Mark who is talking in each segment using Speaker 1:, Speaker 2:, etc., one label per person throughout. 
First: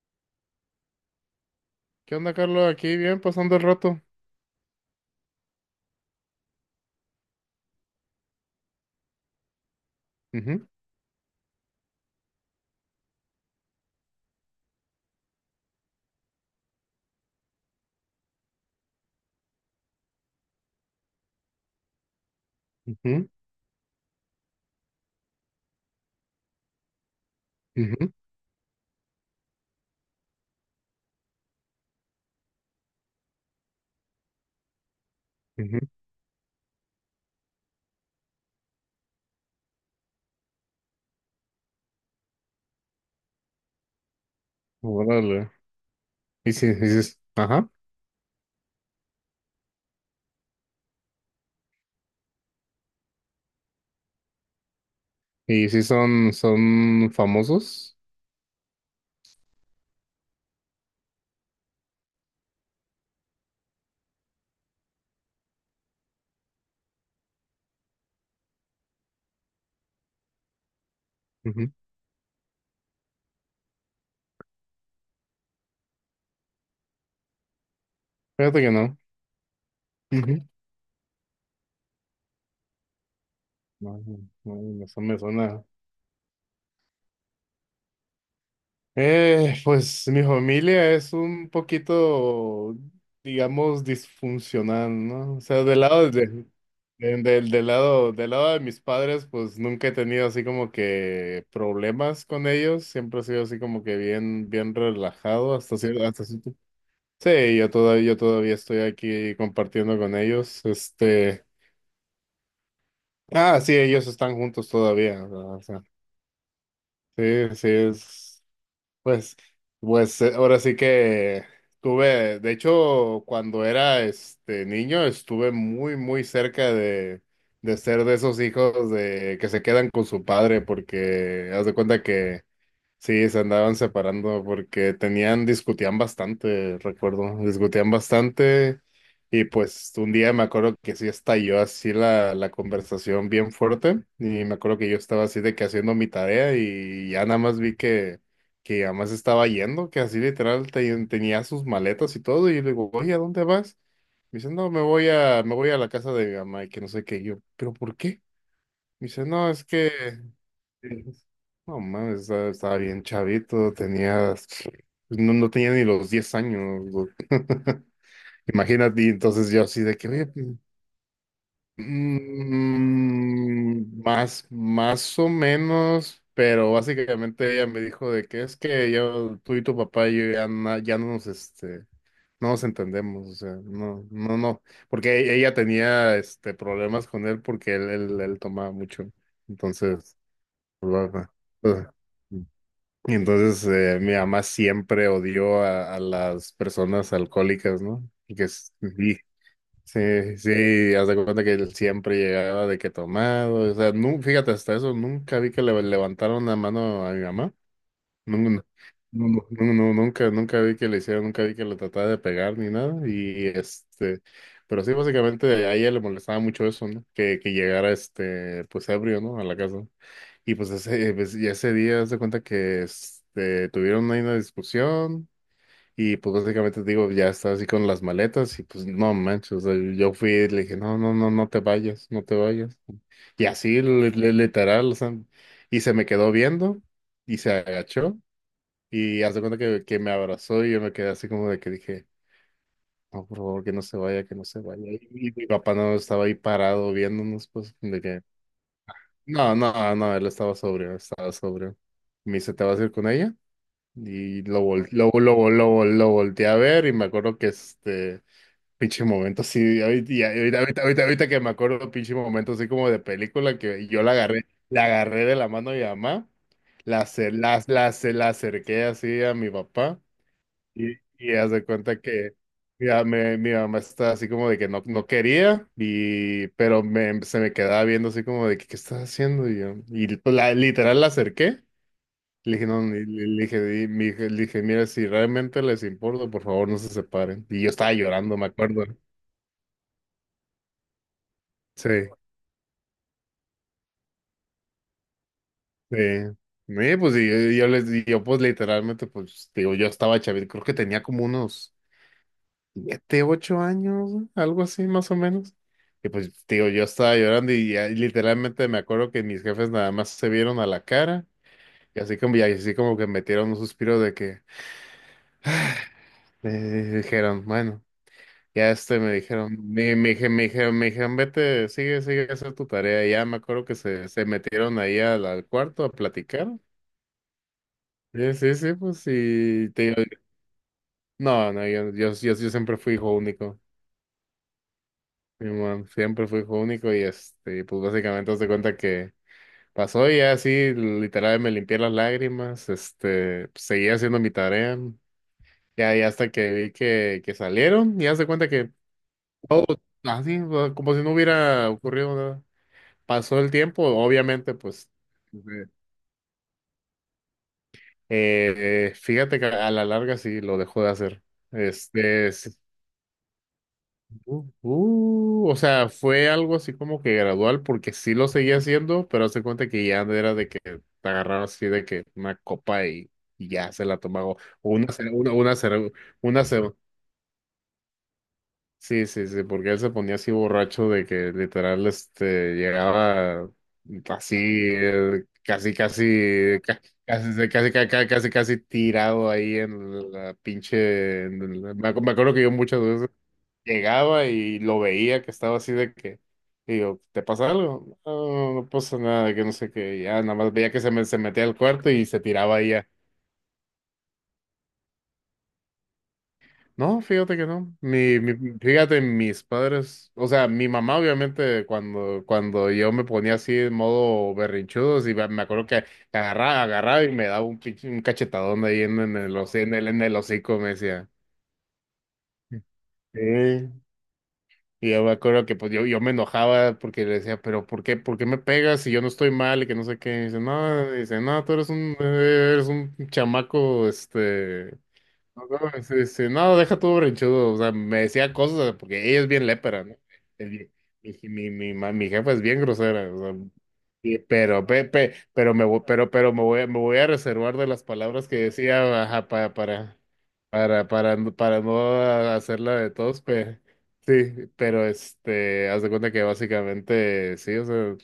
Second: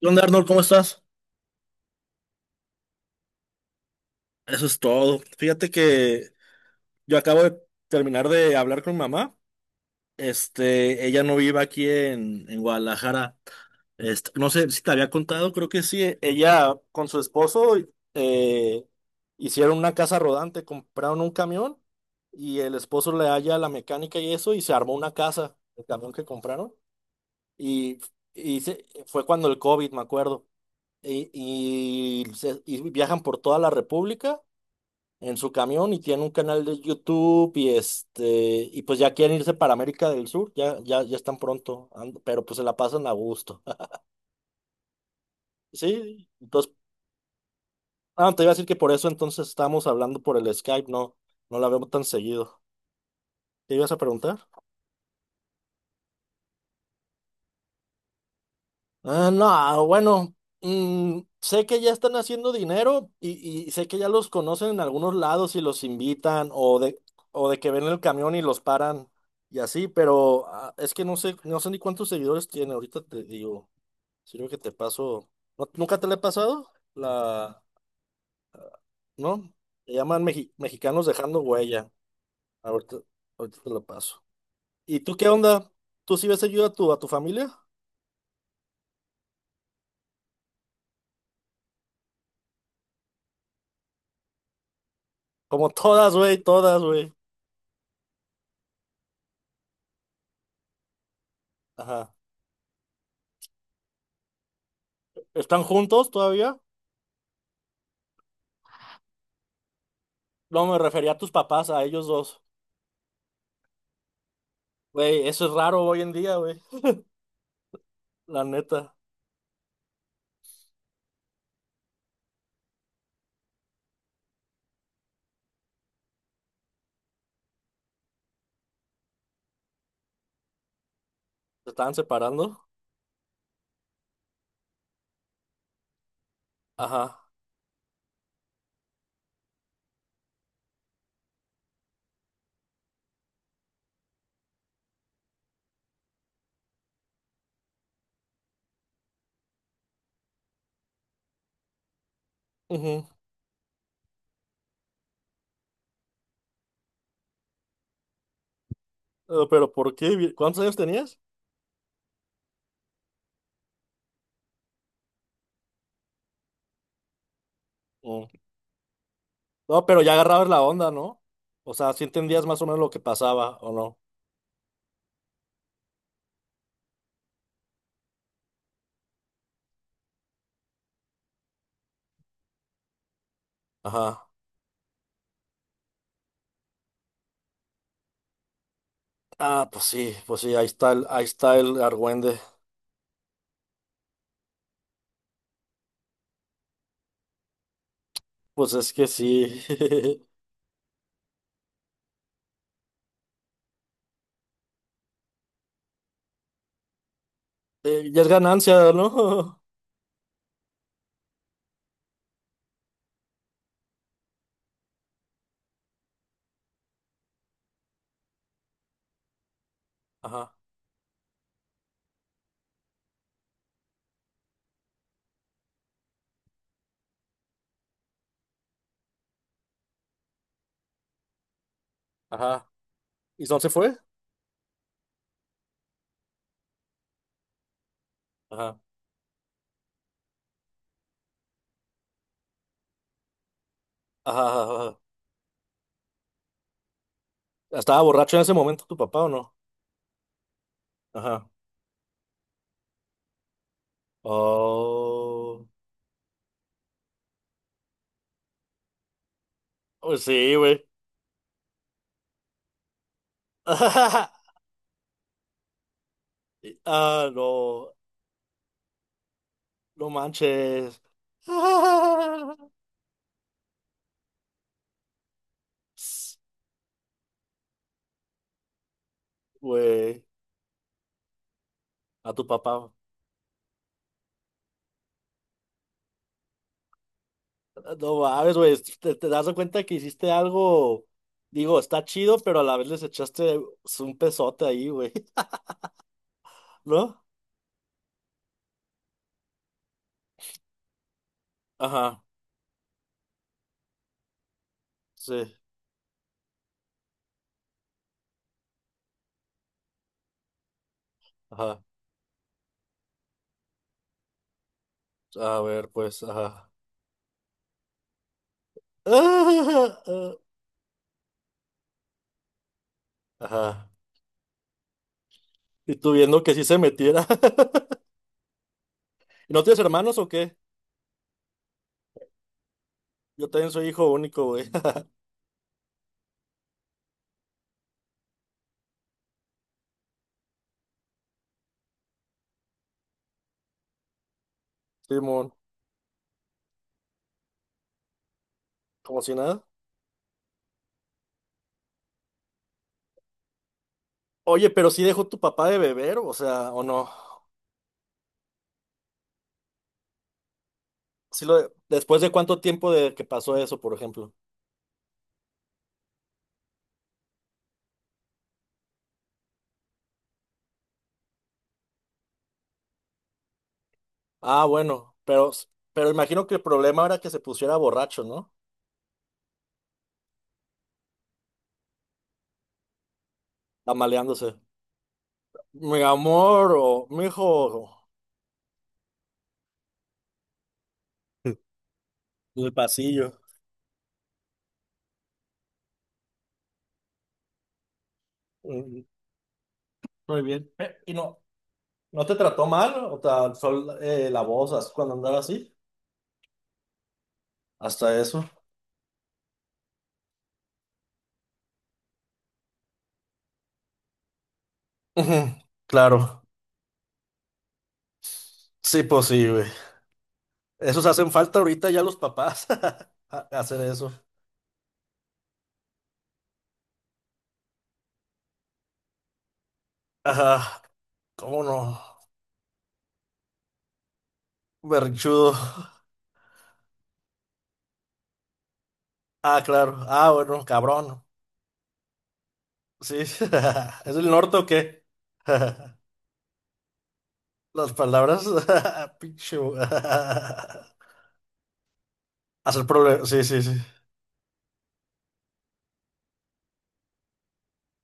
Speaker 1: ¿Qué onda, Arnold? ¿Cómo estás?
Speaker 2: ¿Qué onda, Carlos? Aquí bien, pasando el rato.
Speaker 1: Eso es todo. Fíjate que yo acabo de terminar de hablar con mamá.
Speaker 2: Ujú,
Speaker 1: Ella no vive aquí en Guadalajara. No sé si te había contado, creo que sí. Ella con su esposo eh, hicieron una casa rodante, compraron un camión y el esposo le
Speaker 2: ujú,
Speaker 1: halla la mecánica y eso y se armó una casa, el camión que compraron. Y,
Speaker 2: ujú,
Speaker 1: y fue cuando el COVID, me acuerdo. Y viajan por toda la República en su
Speaker 2: ujú.
Speaker 1: camión y tiene un canal de YouTube y pues ya quieren irse para América del Sur, ya están pronto, pero pues se la pasan a gusto.
Speaker 2: Órale.
Speaker 1: Sí,
Speaker 2: Y si,
Speaker 1: entonces
Speaker 2: y si es- ajá.
Speaker 1: te iba a decir que por eso entonces estamos hablando por el Skype, no la vemos tan seguido. ¿Te ibas a preguntar?
Speaker 2: ¿Y si son famosos?
Speaker 1: Ah, no, bueno, sé que ya están haciendo dinero y sé que ya los conocen en algunos lados y los invitan o de que ven el camión y los paran y así, pero es que no sé, no sé
Speaker 2: Ujú.
Speaker 1: ni cuántos seguidores tiene, ahorita te digo, sirve que te paso. ¿Nunca te le he pasado? La,
Speaker 2: Fíjate que no.
Speaker 1: ¿no? Le llaman
Speaker 2: Ujú.
Speaker 1: Mexicanos Dejando Huella. Ahorita, ahorita te lo
Speaker 2: No, no,
Speaker 1: paso.
Speaker 2: no, no,
Speaker 1: ¿Y
Speaker 2: eso
Speaker 1: tú
Speaker 2: me
Speaker 1: qué
Speaker 2: suena.
Speaker 1: onda? ¿Tú sí ves seguido a tu familia?
Speaker 2: Pues mi familia es un poquito, digamos, disfuncional, ¿no? O sea,
Speaker 1: Como
Speaker 2: del lado
Speaker 1: todas, güey, todas, güey.
Speaker 2: de- del, del lado de mis padres, pues nunca he tenido así como que
Speaker 1: Ajá.
Speaker 2: problemas con ellos. Siempre he sido así como que bien, bien relajado
Speaker 1: ¿Están
Speaker 2: hasta cierto,
Speaker 1: juntos
Speaker 2: hasta cierto.
Speaker 1: todavía?
Speaker 2: Sí, yo todavía estoy aquí compartiendo con
Speaker 1: No,
Speaker 2: ellos.
Speaker 1: me refería a tus
Speaker 2: Este,
Speaker 1: papás, a ellos dos.
Speaker 2: ah, sí, ellos están juntos todavía,
Speaker 1: Güey, eso es
Speaker 2: ¿verdad? O sea,
Speaker 1: raro hoy en día, güey.
Speaker 2: sí, sí
Speaker 1: La
Speaker 2: es.
Speaker 1: neta,
Speaker 2: Pues, pues, ahora sí que tuve, de hecho, cuando era niño, estuve muy, muy cerca de ser de esos hijos de que se quedan con su padre, porque haz
Speaker 1: ¿se
Speaker 2: de
Speaker 1: estaban
Speaker 2: cuenta que...
Speaker 1: separando?
Speaker 2: Sí, se andaban separando porque discutían bastante,
Speaker 1: Ajá.
Speaker 2: recuerdo, discutían bastante. Y pues un día me acuerdo que sí estalló así la conversación bien fuerte, y me acuerdo que yo estaba así de que haciendo mi tarea y ya nada más vi que además estaba yendo, que así literal tenía sus maletas y todo, y le digo,
Speaker 1: Ujú.
Speaker 2: oye, ¿a dónde vas? Me dice, no, me voy a la casa de mi mamá y que no sé qué. Y yo, pero ¿por qué? Me dice, no, es
Speaker 1: Pero
Speaker 2: que...
Speaker 1: ¿por qué? ¿Cuántos años tenías?
Speaker 2: No mames, estaba bien chavito, tenía, pues, no, no tenía ni los 10 años, güey.
Speaker 1: Mm.
Speaker 2: Imagínate. Y entonces yo así
Speaker 1: No,
Speaker 2: de
Speaker 1: pero
Speaker 2: que,
Speaker 1: ya
Speaker 2: oye, pues,
Speaker 1: agarrabas la onda, ¿no? O sea, sí entendías más o menos lo que pasaba, ¿o no?
Speaker 2: más o menos, pero básicamente ella me dijo de que es que yo, tú y tu papá, no nos entendemos, o sea, no,
Speaker 1: Ajá.
Speaker 2: no, no, porque ella tenía, problemas con él, porque él tomaba mucho,
Speaker 1: Ah,
Speaker 2: entonces.
Speaker 1: pues sí,
Speaker 2: Ujú.
Speaker 1: ahí está el argüende.
Speaker 2: Y entonces, mi mamá siempre odió a las personas alcohólicas, ¿no? Y que
Speaker 1: Pues es que
Speaker 2: sí,
Speaker 1: sí.
Speaker 2: sí, sí, haz de cuenta que él siempre llegaba de que tomado, o sea, fíjate, hasta eso nunca vi que le levantaron la mano a mi mamá.
Speaker 1: Ya es
Speaker 2: nunca,
Speaker 1: ganancia,
Speaker 2: nu- nu-
Speaker 1: ¿no?
Speaker 2: nu- nu- nunca, nunca vi que le hicieron, nunca vi que le tratara de pegar ni nada, y pero sí, básicamente a ella le molestaba mucho eso, ¿no? Que llegara, pues ebrio, ¿no?, a la casa.
Speaker 1: Ajá,
Speaker 2: Y pues, y ese día se cuenta que, tuvieron ahí una discusión, y pues básicamente digo, ya estaba así con las maletas y pues no manches, o sea, yo fui y le dije, no, no, no, no te vayas, no te
Speaker 1: ajá.
Speaker 2: vayas.
Speaker 1: ¿Y
Speaker 2: Y
Speaker 1: no se
Speaker 2: así,
Speaker 1: fue?
Speaker 2: literal, o sea, y se me quedó viendo y se agachó,
Speaker 1: Ajá,
Speaker 2: y hace cuenta que me abrazó, y yo me quedé así como de que dije, no, por favor, que no se vaya, que no
Speaker 1: ajá,
Speaker 2: se
Speaker 1: ajá.
Speaker 2: vaya.
Speaker 1: Ajá.
Speaker 2: Y mi papá no estaba ahí parado viéndonos, pues, de
Speaker 1: ¿Estaba
Speaker 2: que...
Speaker 1: borracho en ese momento tu papá o no?
Speaker 2: No, no, no, él estaba sobrio, estaba
Speaker 1: Ajá.
Speaker 2: sobrio. Me dice, ¿te vas a ir con ella? Y lo, vol-
Speaker 1: Oh,
Speaker 2: lo volteé a ver, y me acuerdo que este pinche momento así, ahorita,
Speaker 1: pues
Speaker 2: y
Speaker 1: sí,
Speaker 2: ahorita, ahorita,
Speaker 1: güey.
Speaker 2: ahorita- ahorita que me acuerdo, pinche momento así como de película, que yo la agarré de la mano de mi mamá, la,
Speaker 1: Ah,
Speaker 2: acer- la, la,
Speaker 1: no,
Speaker 2: acer- la acerqué así a mi papá.
Speaker 1: no
Speaker 2: Y,
Speaker 1: manches.
Speaker 2: y haz de cuenta que,
Speaker 1: Ah,
Speaker 2: mira, mi mamá está así como de que no, no quería, y, pero, se me quedaba viendo así como de que, ¿qué estás haciendo? Y, yo, y
Speaker 1: güey,
Speaker 2: la, literal la acerqué.
Speaker 1: a tu
Speaker 2: Le dije, no,
Speaker 1: papá.
Speaker 2: le dije, "Di- mi hija", le dije, mira, si realmente les importa, por favor, no se separen. Y yo estaba
Speaker 1: No
Speaker 2: llorando, me
Speaker 1: mames, güey,
Speaker 2: acuerdo.
Speaker 1: te das cuenta que hiciste algo, digo,
Speaker 2: Sí,
Speaker 1: está chido, pero a la vez les echaste un pesote ahí, güey,
Speaker 2: sí. Sí, pues
Speaker 1: ¿no?
Speaker 2: y yo, pues literalmente, pues digo, yo estaba chavito, creo que tenía como unos
Speaker 1: Ajá,
Speaker 2: 7, 8 años, güey, algo así más o menos.
Speaker 1: sí,
Speaker 2: Y pues, digo, yo estaba llorando, y ya literalmente me acuerdo que mis jefes nada más se vieron a la cara,
Speaker 1: ajá.
Speaker 2: y así como que metieron un suspiro de que,
Speaker 1: A ver, pues,
Speaker 2: eh,
Speaker 1: ajá.
Speaker 2: dijeron, bueno, ya me dijeron,
Speaker 1: Ah, ah,
Speaker 2: me dijeron, vete, sigue, sigue, a hacer tu tarea. Y ya me acuerdo que
Speaker 1: ajá.
Speaker 2: se metieron ahí al, al cuarto a
Speaker 1: Y tú viendo
Speaker 2: platicar.
Speaker 1: que sí se metiera.
Speaker 2: Sí, sí, sí, pues
Speaker 1: ¿No
Speaker 2: sí
Speaker 1: tienes
Speaker 2: te digo,
Speaker 1: hermanos o qué?
Speaker 2: no, no, yo siempre fui hijo
Speaker 1: Yo
Speaker 2: único.
Speaker 1: también soy hijo único, güey.
Speaker 2: Sí, man, siempre fui hijo único, y, pues básicamente haz de cuenta que pasó, y ya así, literal me limpié las lágrimas, seguía haciendo mi tarea,
Speaker 1: Simón,
Speaker 2: ya, ya hasta que vi que salieron, y haz de cuenta que
Speaker 1: como si nada.
Speaker 2: todo así, o sea, como si no hubiera ocurrido nada. Pasó el tiempo, obviamente,
Speaker 1: Oye,
Speaker 2: pues,
Speaker 1: pero sí dejó tu papá de beber, o sea, o no.
Speaker 2: fíjate que a la larga sí lo dejó de hacer.
Speaker 1: Después de
Speaker 2: Sí.
Speaker 1: cuánto tiempo de que pasó eso, por ejemplo.
Speaker 2: O sea, fue algo así como que gradual, porque sí lo seguía haciendo, pero hace cuenta que ya era de que te agarraba así de que una copa, y ya se la tomaba. O
Speaker 1: Ah,
Speaker 2: una, ce-
Speaker 1: bueno, pero,
Speaker 2: una, cere-
Speaker 1: pero
Speaker 2: una,
Speaker 1: imagino que el
Speaker 2: ce-
Speaker 1: problema era que se pusiera borracho, ¿no?
Speaker 2: Sí, sí, sí, porque él se ponía así borracho de que literal, llegaba así,
Speaker 1: Amaleándose. Mi amor, o mi hijo,
Speaker 2: casi, casi, tirado ahí en la pinche... en la- me acu- Me acuerdo que yo
Speaker 1: en el
Speaker 2: muchas veces
Speaker 1: pasillo.
Speaker 2: llegaba y lo veía que estaba así de que, y digo, ¿te pasa algo? No, no pasa
Speaker 1: Mm,
Speaker 2: nada, de que no sé qué, ya nada
Speaker 1: Muy
Speaker 2: más
Speaker 1: bien.
Speaker 2: veía que
Speaker 1: ¿Y
Speaker 2: se
Speaker 1: no,
Speaker 2: metía al cuarto y se
Speaker 1: no te
Speaker 2: tiraba
Speaker 1: trató
Speaker 2: ahí ya.
Speaker 1: mal? O te alzó la voz así cuando andaba así.
Speaker 2: No, fíjate que no.
Speaker 1: Hasta eso.
Speaker 2: Fíjate, mis padres, o sea, mi mamá obviamente cuando, cuando yo me ponía así en modo berrinchudo, sí, me
Speaker 1: Ujú.
Speaker 2: me acuerdo que
Speaker 1: Claro.
Speaker 2: agarraba y me daba un cachetadón ahí en,
Speaker 1: Sí,
Speaker 2: en el, hoci-
Speaker 1: posible.
Speaker 2: en el, en el hocico, me
Speaker 1: Esos
Speaker 2: decía.
Speaker 1: hacen falta ahorita ya los papás
Speaker 2: Sí.
Speaker 1: hacer eso.
Speaker 2: Y yo me acuerdo que pues yo me enojaba, porque le decía, pero por qué me pegas si yo no estoy mal y que no sé qué? Y
Speaker 1: Ajá,
Speaker 2: dice, no, tú
Speaker 1: ¿cómo
Speaker 2: eres un,
Speaker 1: no?
Speaker 2: eres un chamaco, no,
Speaker 1: Berrinchudo.
Speaker 2: no, no, deja todo berrinchudo. O sea, me decía cosas porque ella es bien
Speaker 1: Ah,
Speaker 2: lépera, ¿no?
Speaker 1: claro. Ah, bueno,
Speaker 2: El- Mi,
Speaker 1: cabrón.
Speaker 2: mi, mi, ma- mi jefa es bien grosera.
Speaker 1: Sí.
Speaker 2: O sea,
Speaker 1: ¿Es el norte o qué?
Speaker 2: pero me voy, pero, pero me voy, a- me voy a reservar de las
Speaker 1: Las
Speaker 2: palabras que
Speaker 1: palabras.
Speaker 2: decía, ajá, pa-
Speaker 1: Pinche.
Speaker 2: para, para, para, no- para, no hacerla
Speaker 1: Hacer
Speaker 2: de todos,
Speaker 1: problemas. Sí,
Speaker 2: pero
Speaker 1: sí, sí.
Speaker 2: sí, pero haz de cuenta que básicamente sí, o sea,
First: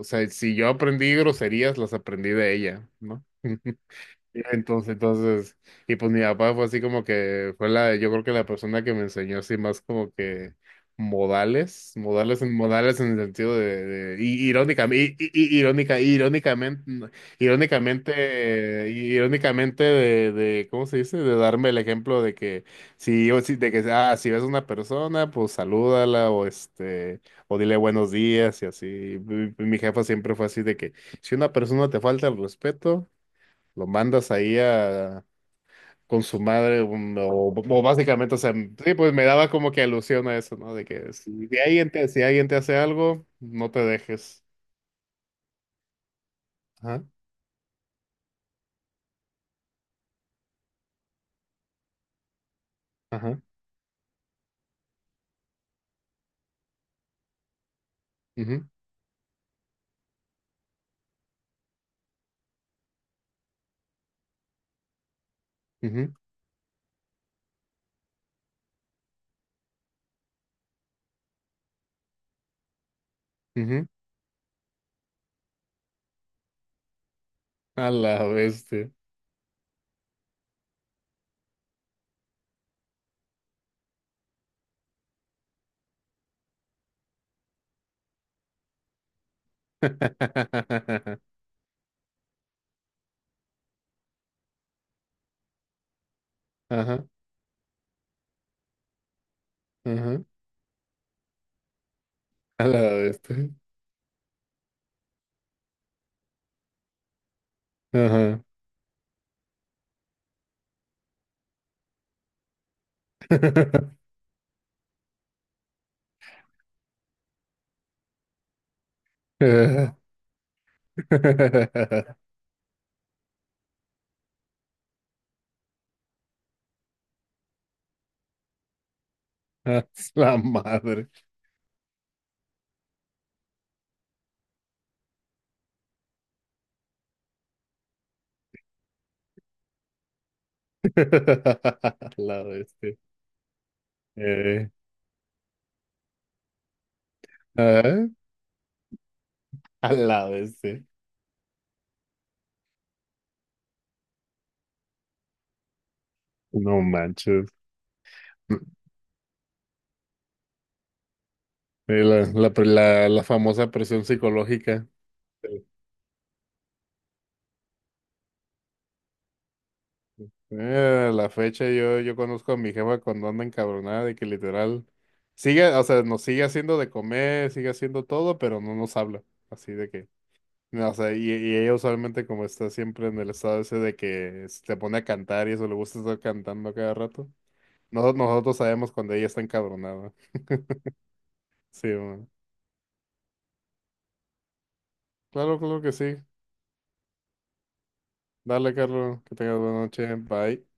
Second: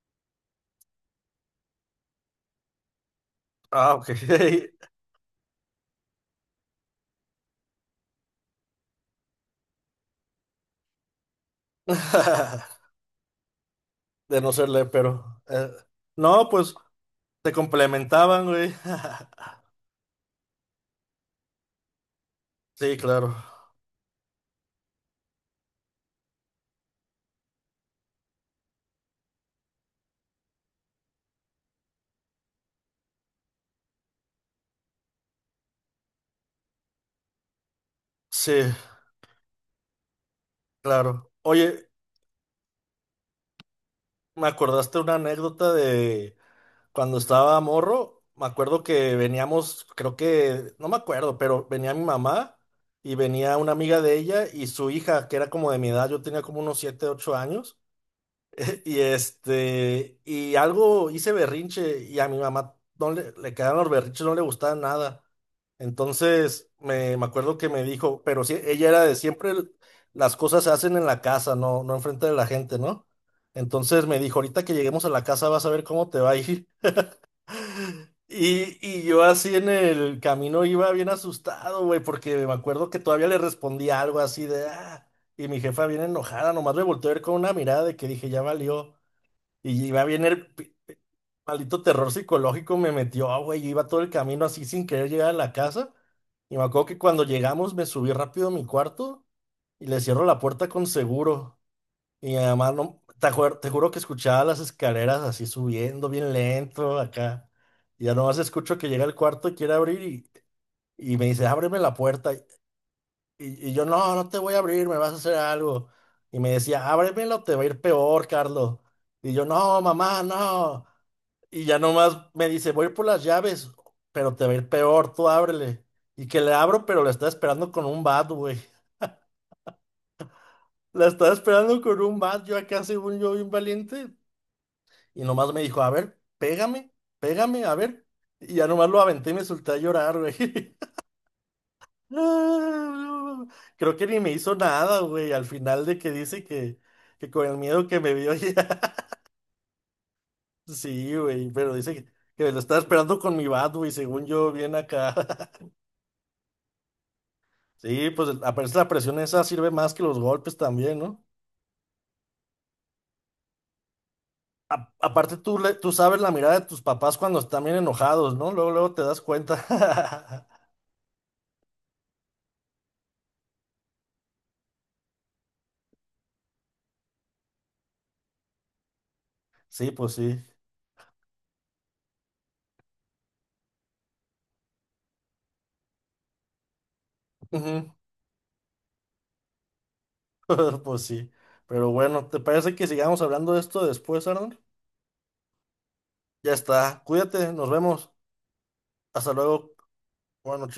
Speaker 2: si yo aprendí groserías, las aprendí de ella, ¿no?
Speaker 1: Ah, ok.
Speaker 2: Entonces, y pues mi papá fue así como que fue yo creo que la persona que me enseñó así más como que modales, modales en modales en el sentido
Speaker 1: De no serle, pero no, pues
Speaker 2: irónicamente, no,
Speaker 1: te
Speaker 2: irónicamente,
Speaker 1: complementaban, güey.
Speaker 2: irónicamente ¿cómo se dice? De darme el ejemplo de que
Speaker 1: Sí,
Speaker 2: si,
Speaker 1: claro.
Speaker 2: o si- de que, ah, si ves a una persona, pues salúdala o o dile buenos días y así. Mi jefa siempre fue así de que si una persona te falta el respeto, lo mandas ahí con su madre, o básicamente, o sea,
Speaker 1: Sí,
Speaker 2: sí, pues me daba como que alusión a eso, ¿no? De que
Speaker 1: claro. Oye,
Speaker 2: si alguien te hace algo, no te dejes.
Speaker 1: me acordaste una anécdota de.
Speaker 2: Ajá,
Speaker 1: Cuando estaba morro, me acuerdo que veníamos, creo que, no me acuerdo, pero venía mi mamá y
Speaker 2: ajá,
Speaker 1: venía una amiga de ella y su hija, que era como de mi edad, yo tenía como unos 7, 8 años, y y algo hice berrinche y a mi mamá no le quedaron los berrinches, no le gustaban nada.
Speaker 2: ujú, ujú,
Speaker 1: Entonces, me acuerdo que me dijo, pero sí, ella era de siempre las cosas se hacen en la casa, no enfrente de la gente, ¿no?
Speaker 2: ujú.
Speaker 1: Entonces me dijo, ahorita que lleguemos a la casa vas a ver cómo te va a ir.
Speaker 2: A la
Speaker 1: Y,
Speaker 2: bestia.
Speaker 1: y yo así en el camino iba bien asustado, güey, porque me acuerdo que todavía le respondí algo así de, y mi jefa bien enojada, nomás me volteó a ver con una mirada de que dije, ya valió. Y iba bien maldito terror psicológico me metió, güey, yo iba todo el camino así sin querer llegar a la casa. Y me acuerdo que
Speaker 2: Ajá,
Speaker 1: cuando llegamos me subí rápido a mi cuarto y le
Speaker 2: ajá,
Speaker 1: cierro la puerta con seguro. Y mi
Speaker 2: a
Speaker 1: mamá,
Speaker 2: la
Speaker 1: no,
Speaker 2: bestia.
Speaker 1: te juro que escuchaba las escaleras así subiendo bien lento acá. Y ya nomás
Speaker 2: Ajá.
Speaker 1: escucho que llega al cuarto y quiere abrir y me dice, ábreme la puerta. Y yo, no, no te voy a abrir, me vas a hacer algo. Y me decía, ábremela o te va a ir peor, Carlos. Y yo, no, mamá, no. Y ya nomás me dice, voy a ir por las llaves, pero te va a ir peor, tú ábrele. Y que le abro, pero la está esperando con un bat, güey.
Speaker 2: A la
Speaker 1: La
Speaker 2: madre.
Speaker 1: estaba esperando con un bat, yo acá según yo bien valiente. Y nomás me dijo, a ver, pégame, pégame, a ver. Y ya nomás lo aventé y me solté a llorar, güey.
Speaker 2: A la bestia.
Speaker 1: No, no. Creo que ni me hizo
Speaker 2: Eh,
Speaker 1: nada, güey. Al final de que dice que con el miedo que
Speaker 2: ajá,
Speaker 1: me vio ya.
Speaker 2: a la bestia.
Speaker 1: Sí, güey, pero dice que lo estaba esperando con mi bat, güey, según yo, bien acá.
Speaker 2: No manches.
Speaker 1: Sí, pues
Speaker 2: Sí,
Speaker 1: aparece la presión esa sirve más que los golpes también, ¿no?
Speaker 2: la famosa presión psicológica.
Speaker 1: Aparte tú,
Speaker 2: Sí.
Speaker 1: le- tú sabes la mirada de tus papás cuando están bien enojados, ¿no? Luego, luego te das cuenta.
Speaker 2: A la fecha yo conozco a mi jefa cuando anda encabronada, de que literal sigue, o sea, nos sigue haciendo de comer, sigue haciendo todo, pero no nos habla. Así
Speaker 1: Sí,
Speaker 2: de que,
Speaker 1: pues sí.
Speaker 2: no, o sea, y ella usualmente, como está siempre en el estado ese de que se te pone a cantar, y eso, le gusta estar cantando a cada rato.
Speaker 1: Ujú.
Speaker 2: Nosotros sabemos cuando ella está encabronada.
Speaker 1: Pues sí. Pero
Speaker 2: Sí,
Speaker 1: bueno,
Speaker 2: bueno.
Speaker 1: ¿te parece que sigamos hablando de esto después, Arnold?
Speaker 2: Claro, claro que sí.
Speaker 1: Ya está. Cuídate, nos vemos.
Speaker 2: Dale, Carlos,
Speaker 1: Hasta
Speaker 2: que tengas
Speaker 1: luego.
Speaker 2: buena noche.
Speaker 1: Buenas
Speaker 2: Bye.
Speaker 1: noches.